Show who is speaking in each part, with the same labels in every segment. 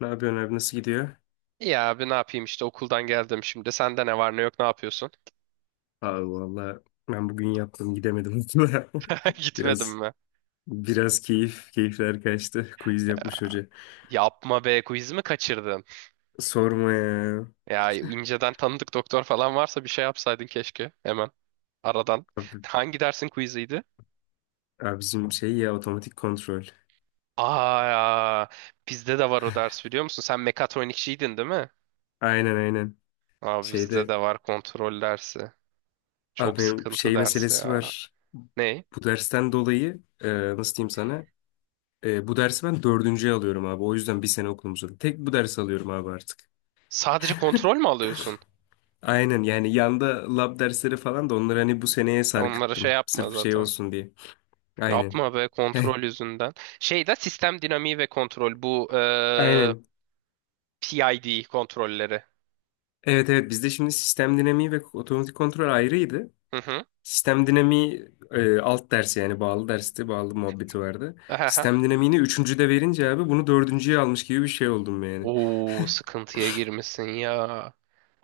Speaker 1: Ne yapıyorsun abi nasıl gidiyor?
Speaker 2: İyi abi ne yapayım işte okuldan geldim şimdi. Sende ne var ne yok ne yapıyorsun?
Speaker 1: Abi valla ben bugün yaptım gidemedim okula.
Speaker 2: Gitmedim
Speaker 1: Biraz
Speaker 2: mi?
Speaker 1: biraz keyifler kaçtı. Quiz yapmış hoca.
Speaker 2: Yapma be, quiz mi kaçırdın?
Speaker 1: Sorma ya.
Speaker 2: Ya inceden tanıdık doktor falan varsa bir şey yapsaydın keşke hemen aradan.
Speaker 1: Abi,
Speaker 2: Hangi dersin quiziydi?
Speaker 1: abi bizim şey ya otomatik kontrol.
Speaker 2: Aa, bizde de var o ders, biliyor musun? Sen mekatronikçiydin değil mi?
Speaker 1: Aynen aynen.
Speaker 2: Abi bizde
Speaker 1: Şeyde
Speaker 2: de var kontrol dersi.
Speaker 1: abi
Speaker 2: Çok
Speaker 1: benim
Speaker 2: sıkıntı
Speaker 1: şey
Speaker 2: dersi
Speaker 1: meselesi
Speaker 2: ya.
Speaker 1: var.
Speaker 2: Ne?
Speaker 1: Bu dersten dolayı nasıl diyeyim sana? Bu dersi ben dördüncüye alıyorum abi. O yüzden bir sene okulum uzadı. Tek bu dersi alıyorum abi artık.
Speaker 2: Sadece kontrol mü alıyorsun?
Speaker 1: Aynen yani yanda lab dersleri falan da onları hani bu seneye
Speaker 2: Ya onlara şey
Speaker 1: sarkıttım.
Speaker 2: yapma
Speaker 1: Sırf şey
Speaker 2: zaten.
Speaker 1: olsun diye. Aynen.
Speaker 2: Yapma be, kontrol yüzünden. Şey de sistem dinamiği ve kontrol bu
Speaker 1: Aynen.
Speaker 2: PID kontrolleri.
Speaker 1: Evet evet bizde şimdi sistem dinamiği ve otomatik kontrol ayrıydı.
Speaker 2: Hı hı.
Speaker 1: Sistem dinamiği alt dersi yani bağlı dersti, bağlı muhabbeti vardı.
Speaker 2: Ahaha.
Speaker 1: Sistem dinamiğini üçüncüde verince abi bunu dördüncüye almış gibi bir şey oldum yani.
Speaker 2: Oo, sıkıntıya girmişsin ya.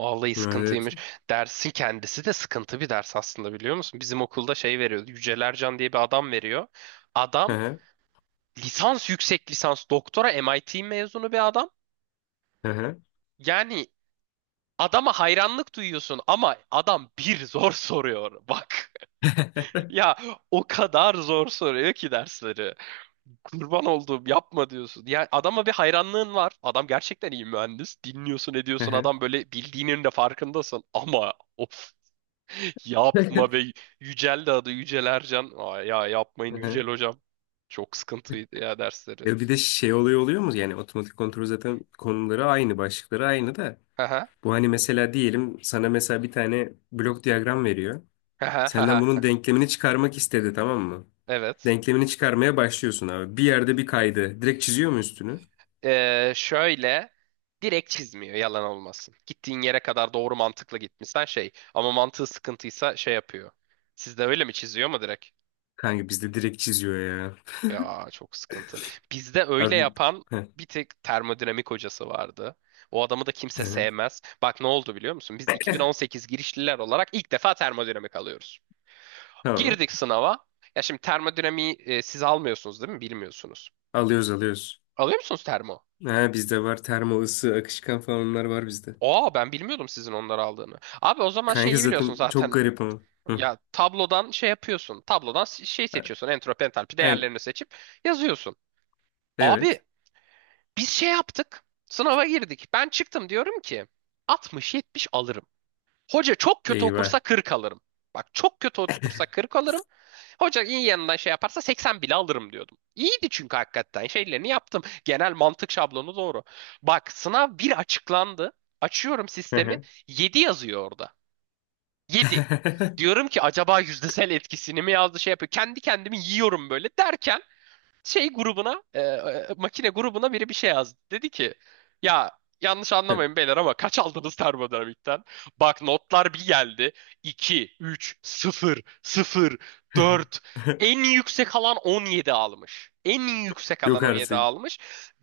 Speaker 2: Vallahi
Speaker 1: Evet.
Speaker 2: sıkıntıymış. Dersin kendisi de sıkıntı bir ders aslında, biliyor musun? Bizim okulda şey veriyordu. Yücel Ercan diye bir adam veriyor.
Speaker 1: Hı
Speaker 2: Adam
Speaker 1: hı.
Speaker 2: lisans, yüksek lisans, doktora MIT mezunu bir adam.
Speaker 1: Hı hı.
Speaker 2: Yani adama hayranlık duyuyorsun ama adam bir zor soruyor. Bak. Ya o kadar zor soruyor ki dersleri. Kurban olduğum yapma diyorsun. Yani adama bir hayranlığın var. Adam gerçekten iyi mühendis. Dinliyorsun
Speaker 1: Hı
Speaker 2: ediyorsun,
Speaker 1: hı.
Speaker 2: adam böyle bildiğinin de farkındasın. Ama of, yapma be. Yücel de adı, Yücel Ercan. Aa, ya yapmayın
Speaker 1: Hı
Speaker 2: Yücel
Speaker 1: hı.
Speaker 2: hocam. Çok sıkıntıydı ya dersleri.
Speaker 1: Ya bir de şey oluyor mu? Yani otomatik kontrol zaten konuları aynı, başlıkları aynı da.
Speaker 2: Haha.
Speaker 1: Bu hani mesela diyelim sana mesela bir tane blok diyagram veriyor. Senden
Speaker 2: Haha.
Speaker 1: bunun denklemini çıkarmak istedi tamam mı?
Speaker 2: Evet.
Speaker 1: Denklemini çıkarmaya başlıyorsun abi. Bir yerde bir kaydı. Direkt çiziyor mu üstünü?
Speaker 2: Şöyle, direkt çizmiyor yalan olmasın. Gittiğin yere kadar doğru mantıklı gitmişsen şey, ama mantığı sıkıntıysa şey yapıyor. Sizde öyle mi, çiziyor mu direkt?
Speaker 1: Kanka bizde direkt çiziyor ya.
Speaker 2: Ya çok sıkıntı. Bizde öyle
Speaker 1: Abi
Speaker 2: yapan
Speaker 1: heh,
Speaker 2: bir tek termodinamik hocası vardı. O adamı da kimse
Speaker 1: heh,
Speaker 2: sevmez. Bak ne oldu, biliyor musun? Biz 2018 girişliler olarak ilk defa termodinamik alıyoruz.
Speaker 1: tamam.
Speaker 2: Girdik sınava. Ya şimdi termodinamiği siz almıyorsunuz değil mi? Bilmiyorsunuz.
Speaker 1: Alıyoruz alıyoruz.
Speaker 2: Alıyor musunuz termo?
Speaker 1: Ha, bizde var termo ısı, akışkan falan onlar var bizde.
Speaker 2: Aa, ben bilmiyordum sizin onları aldığını. Abi o zaman
Speaker 1: Kanka
Speaker 2: şeyi biliyorsun
Speaker 1: zaten çok
Speaker 2: zaten.
Speaker 1: garip ama. Hı.
Speaker 2: Ya tablodan şey yapıyorsun. Tablodan şey seçiyorsun. Entropi, entalpi
Speaker 1: Evet.
Speaker 2: değerlerini seçip yazıyorsun.
Speaker 1: Evet.
Speaker 2: Abi biz şey yaptık. Sınava girdik. Ben çıktım, diyorum ki 60-70 alırım. Hoca çok kötü okursa
Speaker 1: Eyvah.
Speaker 2: 40 alırım. Bak, çok kötü okursa 40 alırım. Hoca iyi yanından şey yaparsa 80 bile alırım diyordum. İyiydi çünkü, hakikaten şeylerini yaptım. Genel mantık şablonu doğru. Bak sınav bir açıklandı. Açıyorum
Speaker 1: Hı
Speaker 2: sistemi.
Speaker 1: hı.
Speaker 2: 7 yazıyor orada. 7. Diyorum ki acaba yüzdesel etkisini mi yazdı, şey yapıyor. Kendi kendimi yiyorum böyle derken şey grubuna makine grubuna biri bir şey yazdı. Dedi ki ya, yanlış anlamayın beyler ama kaç aldınız termodinamikten? Bak notlar bir geldi. İki, üç, sıfır, sıfır, dört. En yüksek alan 17 almış. En yüksek alan
Speaker 1: Yok
Speaker 2: 17
Speaker 1: artık.
Speaker 2: almış.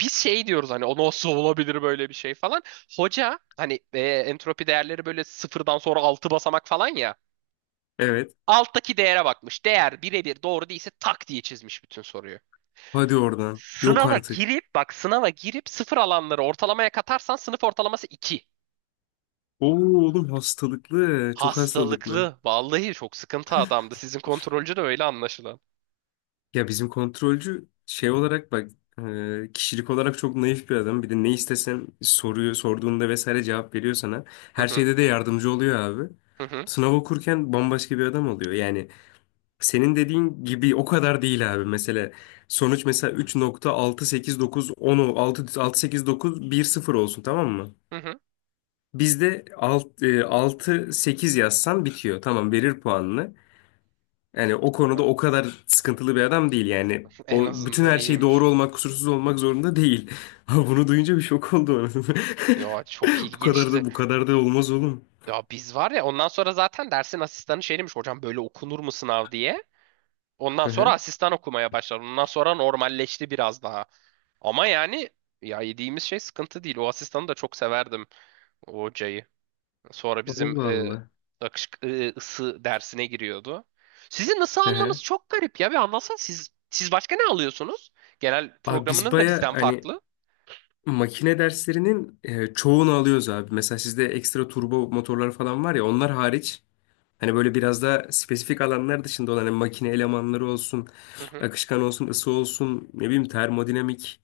Speaker 2: Biz şey diyoruz hani, o nasıl olabilir, böyle bir şey falan. Hoca hani entropi değerleri böyle sıfırdan sonra 6 basamak falan ya.
Speaker 1: Evet.
Speaker 2: Alttaki değere bakmış. Değer birebir doğru değilse tak diye çizmiş bütün soruyu.
Speaker 1: Hadi oradan. Yok
Speaker 2: Sınava
Speaker 1: artık.
Speaker 2: girip, bak, sınava girip sıfır alanları ortalamaya katarsan sınıf ortalaması 2.
Speaker 1: Oo oğlum hastalıklı. Çok hastalıklı.
Speaker 2: Hastalıklı. Vallahi çok sıkıntı adamdı. Sizin kontrolcü de öyle anlaşılan.
Speaker 1: Ya bizim kontrolcü şey olarak bak kişilik olarak çok naif bir adam. Bir de ne istesen soruyor, sorduğunda vesaire cevap veriyor sana.
Speaker 2: Hı
Speaker 1: Her
Speaker 2: hı,
Speaker 1: şeyde de yardımcı oluyor abi.
Speaker 2: hı hı,
Speaker 1: Sınav okurken bambaşka bir adam oluyor. Yani senin dediğin gibi o kadar değil abi. Mesela sonuç mesela 3.68910 6 68910 olsun tamam mı?
Speaker 2: hı. Hı.
Speaker 1: Bizde 6, 6 8 yazsan bitiyor. Tamam verir puanını. Yani o konuda
Speaker 2: Ha,
Speaker 1: o kadar sıkıntılı bir adam değil yani.
Speaker 2: en
Speaker 1: O bütün
Speaker 2: azından
Speaker 1: her şey
Speaker 2: iyiymiş.
Speaker 1: doğru olmak, kusursuz olmak zorunda değil. Ama bunu duyunca bir şok oldu anasını.
Speaker 2: Ya çok
Speaker 1: Bu kadar
Speaker 2: ilginçti.
Speaker 1: da bu kadar da olmaz oğlum.
Speaker 2: Ya biz var ya, ondan sonra zaten dersin asistanı şey demiş, hocam böyle okunur mu sınav diye. Ondan
Speaker 1: Hı
Speaker 2: sonra
Speaker 1: hı.
Speaker 2: asistan okumaya başlar. Ondan sonra normalleşti biraz daha. Ama yani, ya yediğimiz şey sıkıntı değil. O asistanı da çok severdim, o hocayı. Sonra bizim
Speaker 1: Allah Allah.
Speaker 2: akış, ısı dersine giriyordu. Sizin ısı
Speaker 1: Hı hı.
Speaker 2: almanız çok garip ya. Bir anlatsana, siz başka ne alıyorsunuz? Genel
Speaker 1: Abi biz
Speaker 2: programınız da
Speaker 1: baya
Speaker 2: bizden
Speaker 1: hani
Speaker 2: farklı.
Speaker 1: makine derslerinin çoğunu alıyoruz abi. Mesela sizde ekstra turbo motorlar falan var ya onlar hariç hani böyle biraz daha spesifik alanlar dışında olan hani makine elemanları olsun,
Speaker 2: Hı hı.
Speaker 1: akışkan olsun, ısı olsun, ne bileyim termodinamik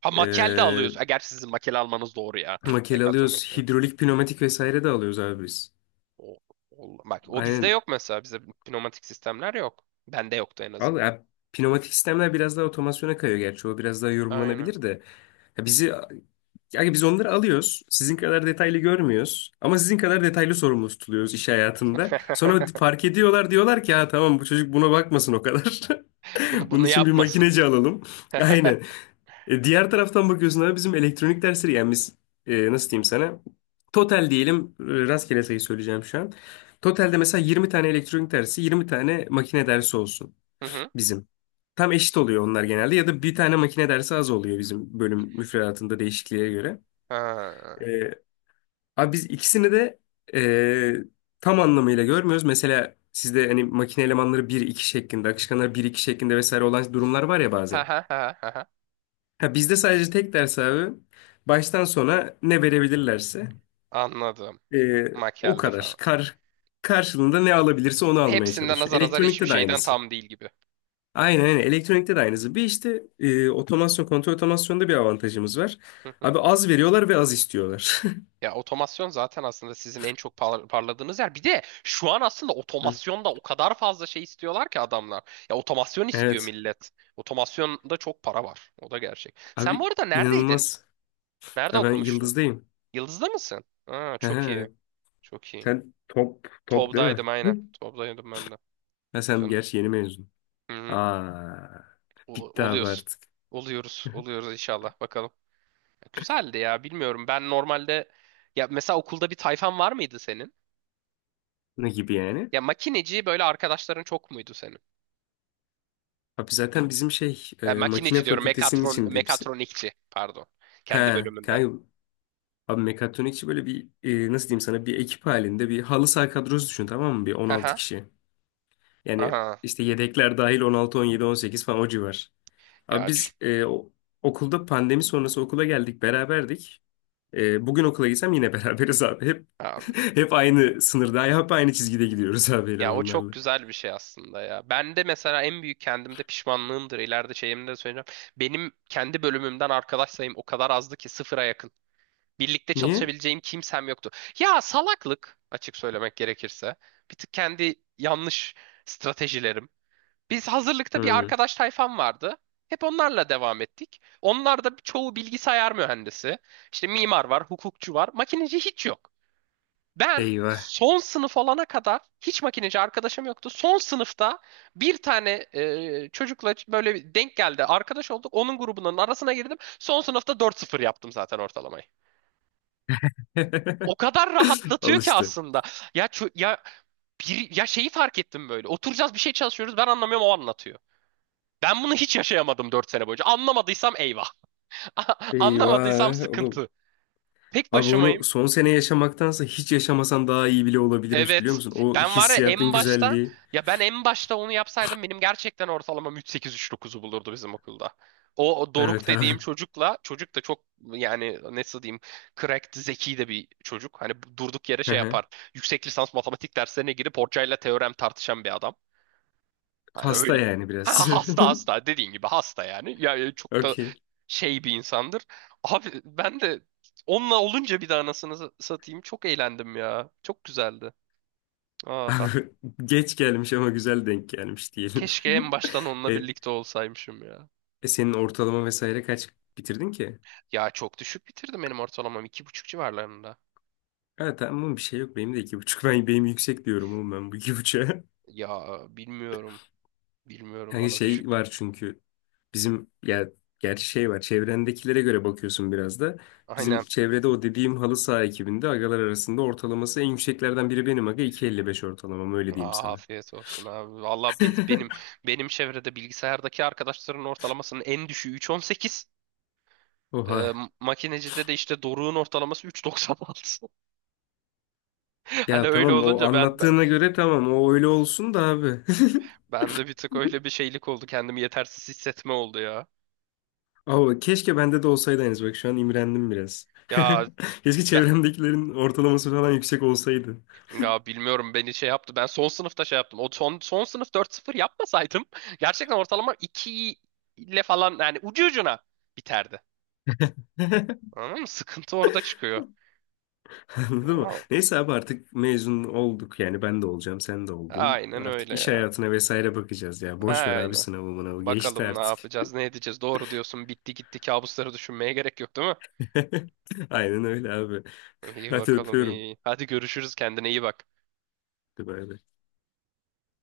Speaker 2: Ha,
Speaker 1: e,
Speaker 2: makel de alıyorsun. Ha, gerçi sizin makel almanız doğru ya.
Speaker 1: Makele
Speaker 2: Mekatronics.
Speaker 1: alıyoruz.
Speaker 2: Evet.
Speaker 1: Hidrolik, pnömatik vesaire de alıyoruz abi biz.
Speaker 2: O, Bak o bizde
Speaker 1: Aynen.
Speaker 2: yok mesela. Bizde pneumatik sistemler yok. Bende yoktu en
Speaker 1: Al
Speaker 2: azından.
Speaker 1: ya, pnömatik sistemler biraz daha otomasyona kayıyor gerçi. O biraz daha
Speaker 2: Aynen.
Speaker 1: yorumlanabilir de. Ya yani biz onları alıyoruz. Sizin kadar detaylı görmüyoruz. Ama sizin kadar detaylı sorumlu tutuluyoruz iş hayatında. Sonra fark ediyorlar diyorlar ki ha tamam bu çocuk buna bakmasın o kadar.
Speaker 2: Bunu
Speaker 1: Bunun
Speaker 2: bunu
Speaker 1: için bir
Speaker 2: yapmasın.
Speaker 1: makineci alalım.
Speaker 2: Hı
Speaker 1: Aynen. Diğer taraftan bakıyorsun abi bizim elektronik dersleri yani biz nasıl diyeyim sana? Total diyelim rastgele sayı söyleyeceğim şu an. Totalde mesela 20 tane elektronik dersi 20 tane makine dersi olsun
Speaker 2: hı.
Speaker 1: bizim. Tam eşit oluyor onlar genelde ya da bir tane makine dersi az oluyor bizim bölüm müfredatında değişikliğe göre. E,
Speaker 2: Ha.
Speaker 1: Abi biz ikisini de tam anlamıyla görmüyoruz. Mesela sizde hani makine elemanları bir iki şeklinde, akışkanlar bir iki şeklinde vesaire olan durumlar var ya
Speaker 2: Ha
Speaker 1: bazen.
Speaker 2: ha ha ha. Ha.
Speaker 1: Ha, bizde sadece tek ders abi. Baştan sona ne verebilirlerse
Speaker 2: Anladım.
Speaker 1: e, o
Speaker 2: Makyelde
Speaker 1: kadar.
Speaker 2: falan.
Speaker 1: Karşılığında ne alabilirse onu almaya
Speaker 2: Hepsinden
Speaker 1: çalışıyor.
Speaker 2: azar azar, hiçbir
Speaker 1: Elektronikte de
Speaker 2: şeyden
Speaker 1: aynısı.
Speaker 2: tam değil gibi.
Speaker 1: Aynen aynen. Elektronikte de aynısı. Bir işte otomasyon, kontrol otomasyonda bir avantajımız var.
Speaker 2: Hı hı.
Speaker 1: Abi az veriyorlar ve az istiyorlar.
Speaker 2: Ya otomasyon zaten aslında sizin en çok parladığınız yer. Bir de şu an aslında
Speaker 1: Hı.
Speaker 2: otomasyonda o kadar fazla şey istiyorlar ki adamlar. Ya otomasyon istiyor
Speaker 1: Evet.
Speaker 2: millet. Otomasyonda çok para var. O da gerçek. Sen bu
Speaker 1: Abi
Speaker 2: arada neredeydin?
Speaker 1: inanılmaz.
Speaker 2: Nerede
Speaker 1: Ya ben
Speaker 2: okumuştun?
Speaker 1: Yıldız'dayım.
Speaker 2: Yıldız'da mısın? Aa,
Speaker 1: Hı hı,
Speaker 2: çok iyi.
Speaker 1: evet.
Speaker 2: Çok iyi.
Speaker 1: Sen top değil mi?
Speaker 2: Tob'daydım aynen.
Speaker 1: Hı.
Speaker 2: Tob'daydım ben de.
Speaker 1: Ha, sen
Speaker 2: Canım.
Speaker 1: gerçi yeni mezun.
Speaker 2: Hı hı.
Speaker 1: Aa, bitti abi
Speaker 2: Oluyoruz.
Speaker 1: artık.
Speaker 2: Oluyoruz. Oluyoruz inşallah. Bakalım. Güzeldi ya. Bilmiyorum. Ben normalde, ya mesela, okulda bir tayfan var mıydı senin?
Speaker 1: Ne gibi yani?
Speaker 2: Ya makineci böyle arkadaşların çok muydu senin?
Speaker 1: Abi zaten bizim şey
Speaker 2: Ya
Speaker 1: makine
Speaker 2: makineci diyorum.
Speaker 1: fakültesinin
Speaker 2: Mekatron
Speaker 1: içinde hepsi.
Speaker 2: mekatronikçi pardon.
Speaker 1: He
Speaker 2: Kendi bölümünden.
Speaker 1: kanka abi mekatronikçi böyle bir nasıl diyeyim sana bir ekip halinde bir halı saha kadrosu düşün tamam mı? Bir 16
Speaker 2: Haha.
Speaker 1: kişi. Yani
Speaker 2: Aha.
Speaker 1: işte yedekler dahil 10 16 17 18 falan o civar. Abi
Speaker 2: Ya
Speaker 1: biz okulda pandemi sonrası okula geldik beraberdik. Bugün okula gitsem yine beraberiz abi. Hep
Speaker 2: abi.
Speaker 1: hep aynı sınırda hep aynı çizgide gidiyoruz abi
Speaker 2: Ya o çok
Speaker 1: elemanlarla.
Speaker 2: güzel bir şey aslında ya. Ben de mesela en büyük kendimde pişmanlığımdır. İleride şeyimde de söyleyeceğim. Benim kendi bölümümden arkadaş sayım o kadar azdı ki, sıfıra yakın. Birlikte
Speaker 1: Niye?
Speaker 2: çalışabileceğim kimsem yoktu. Ya salaklık, açık söylemek gerekirse. Bir tık kendi yanlış stratejilerim. Biz hazırlıkta bir
Speaker 1: Hmm,
Speaker 2: arkadaş tayfam vardı. Hep onlarla devam ettik. Onlar da çoğu bilgisayar mühendisi. İşte mimar var, hukukçu var. Makineci hiç yok. Ben
Speaker 1: eyvah.
Speaker 2: son sınıf olana kadar hiç makineci arkadaşım yoktu. Son sınıfta bir tane çocukla böyle bir denk geldi. Arkadaş olduk. Onun grubunun arasına girdim. Son sınıfta dört sıfır yaptım zaten ortalamayı. O kadar rahatlatıyor ki
Speaker 1: Alıştı.
Speaker 2: aslında. Ya bir ya şeyi fark ettim böyle. Oturacağız, bir şey çalışıyoruz. Ben anlamıyorum, o anlatıyor. Ben bunu hiç yaşayamadım 4 sene boyunca. Anlamadıysam eyvah. Anlamadıysam
Speaker 1: Eyvah oğlum.
Speaker 2: sıkıntı. Tek
Speaker 1: Abi onu
Speaker 2: başımayım.
Speaker 1: son sene yaşamaktansa hiç yaşamasan daha iyi bile olabilirmiş biliyor
Speaker 2: Evet.
Speaker 1: musun? O
Speaker 2: Ben var ya,
Speaker 1: hissiyatın
Speaker 2: en başta,
Speaker 1: güzelliği.
Speaker 2: ya ben en başta onu yapsaydım benim gerçekten ortalamam 3,8-3,9'u bulurdu bizim okulda. O Doruk
Speaker 1: Evet abi.
Speaker 2: dediğim çocukla, çocuk da çok, yani nasıl diyeyim, cracked, zeki de bir çocuk. Hani durduk yere
Speaker 1: Hı
Speaker 2: şey
Speaker 1: hı.
Speaker 2: yapar. Yüksek lisans matematik derslerine girip hocayla teorem tartışan bir adam. Hani
Speaker 1: Hasta
Speaker 2: öyle.
Speaker 1: yani
Speaker 2: Ha,
Speaker 1: biraz.
Speaker 2: hasta, hasta dediğin gibi, hasta yani. Ya çok da
Speaker 1: Okey.
Speaker 2: şey bir insandır. Abi ben de onunla olunca, bir daha anasını satayım, çok eğlendim ya. Çok güzeldi. Ah.
Speaker 1: Abi geç gelmiş ama güzel denk gelmiş diyelim.
Speaker 2: Keşke en baştan onunla
Speaker 1: e,
Speaker 2: birlikte olsaymışım ya.
Speaker 1: senin ortalama vesaire kaç bitirdin ki?
Speaker 2: Ya çok düşük bitirdim benim ortalamam. 2,5 civarlarında.
Speaker 1: Evet tamam bir şey yok. Benim de 2,5. Benim yüksek diyorum oğlum ben bu iki buçuğa.
Speaker 2: Ya bilmiyorum. Bilmiyorum,
Speaker 1: Yani
Speaker 2: bana
Speaker 1: şey
Speaker 2: düşük.
Speaker 1: var çünkü. Bizim ya gerçi şey var çevrendekilere göre bakıyorsun biraz da. Bizim
Speaker 2: Aynen.
Speaker 1: çevrede o dediğim halı saha ekibinde agalar arasında ortalaması en yükseklerden biri benim aga 2,55 ortalamam öyle diyeyim
Speaker 2: Aa,
Speaker 1: sana.
Speaker 2: afiyet olsun abi. Valla biz, benim benim çevrede bilgisayardaki arkadaşların ortalamasının en düşüğü 3,18. Ee,
Speaker 1: Oha.
Speaker 2: Makinecide de işte Doruk'un ortalaması 3,96. Hani
Speaker 1: Ya
Speaker 2: öyle
Speaker 1: tamam o
Speaker 2: olunca ben, ben,
Speaker 1: anlattığına göre tamam o öyle olsun da abi.
Speaker 2: ben de bir tık öyle bir şeylik oldu. Kendimi yetersiz hissetme oldu ya.
Speaker 1: Abi keşke bende de olsaydı henüz bak şu an imrendim biraz.
Speaker 2: Ya
Speaker 1: Keşke
Speaker 2: ben,
Speaker 1: çevremdekilerin ortalaması falan yüksek olsaydı.
Speaker 2: Ya bilmiyorum, beni şey yaptı. Ben son sınıfta şey yaptım. O son sınıf dört sıfır yapmasaydım gerçekten ortalama 2 ile falan, yani ucu ucuna biterdi. Anladın mı? Sıkıntı orada çıkıyor.
Speaker 1: Anladın mı?
Speaker 2: Wow.
Speaker 1: Neyse abi artık mezun olduk yani ben de olacağım sen de oldun.
Speaker 2: Aynen
Speaker 1: Artık
Speaker 2: öyle
Speaker 1: iş
Speaker 2: ya.
Speaker 1: hayatına vesaire bakacağız ya. Boş ver abi
Speaker 2: Aynen.
Speaker 1: sınavı mınavı geçti
Speaker 2: Bakalım ne
Speaker 1: artık.
Speaker 2: yapacağız, ne edeceğiz. Doğru diyorsun. Bitti gitti. Kabusları düşünmeye gerek yok, değil mi?
Speaker 1: Aynen öyle abi.
Speaker 2: İyi
Speaker 1: Hadi
Speaker 2: bakalım
Speaker 1: öpüyorum.
Speaker 2: iyi. Hadi görüşürüz. Kendine iyi bak.
Speaker 1: Hadi bay bay.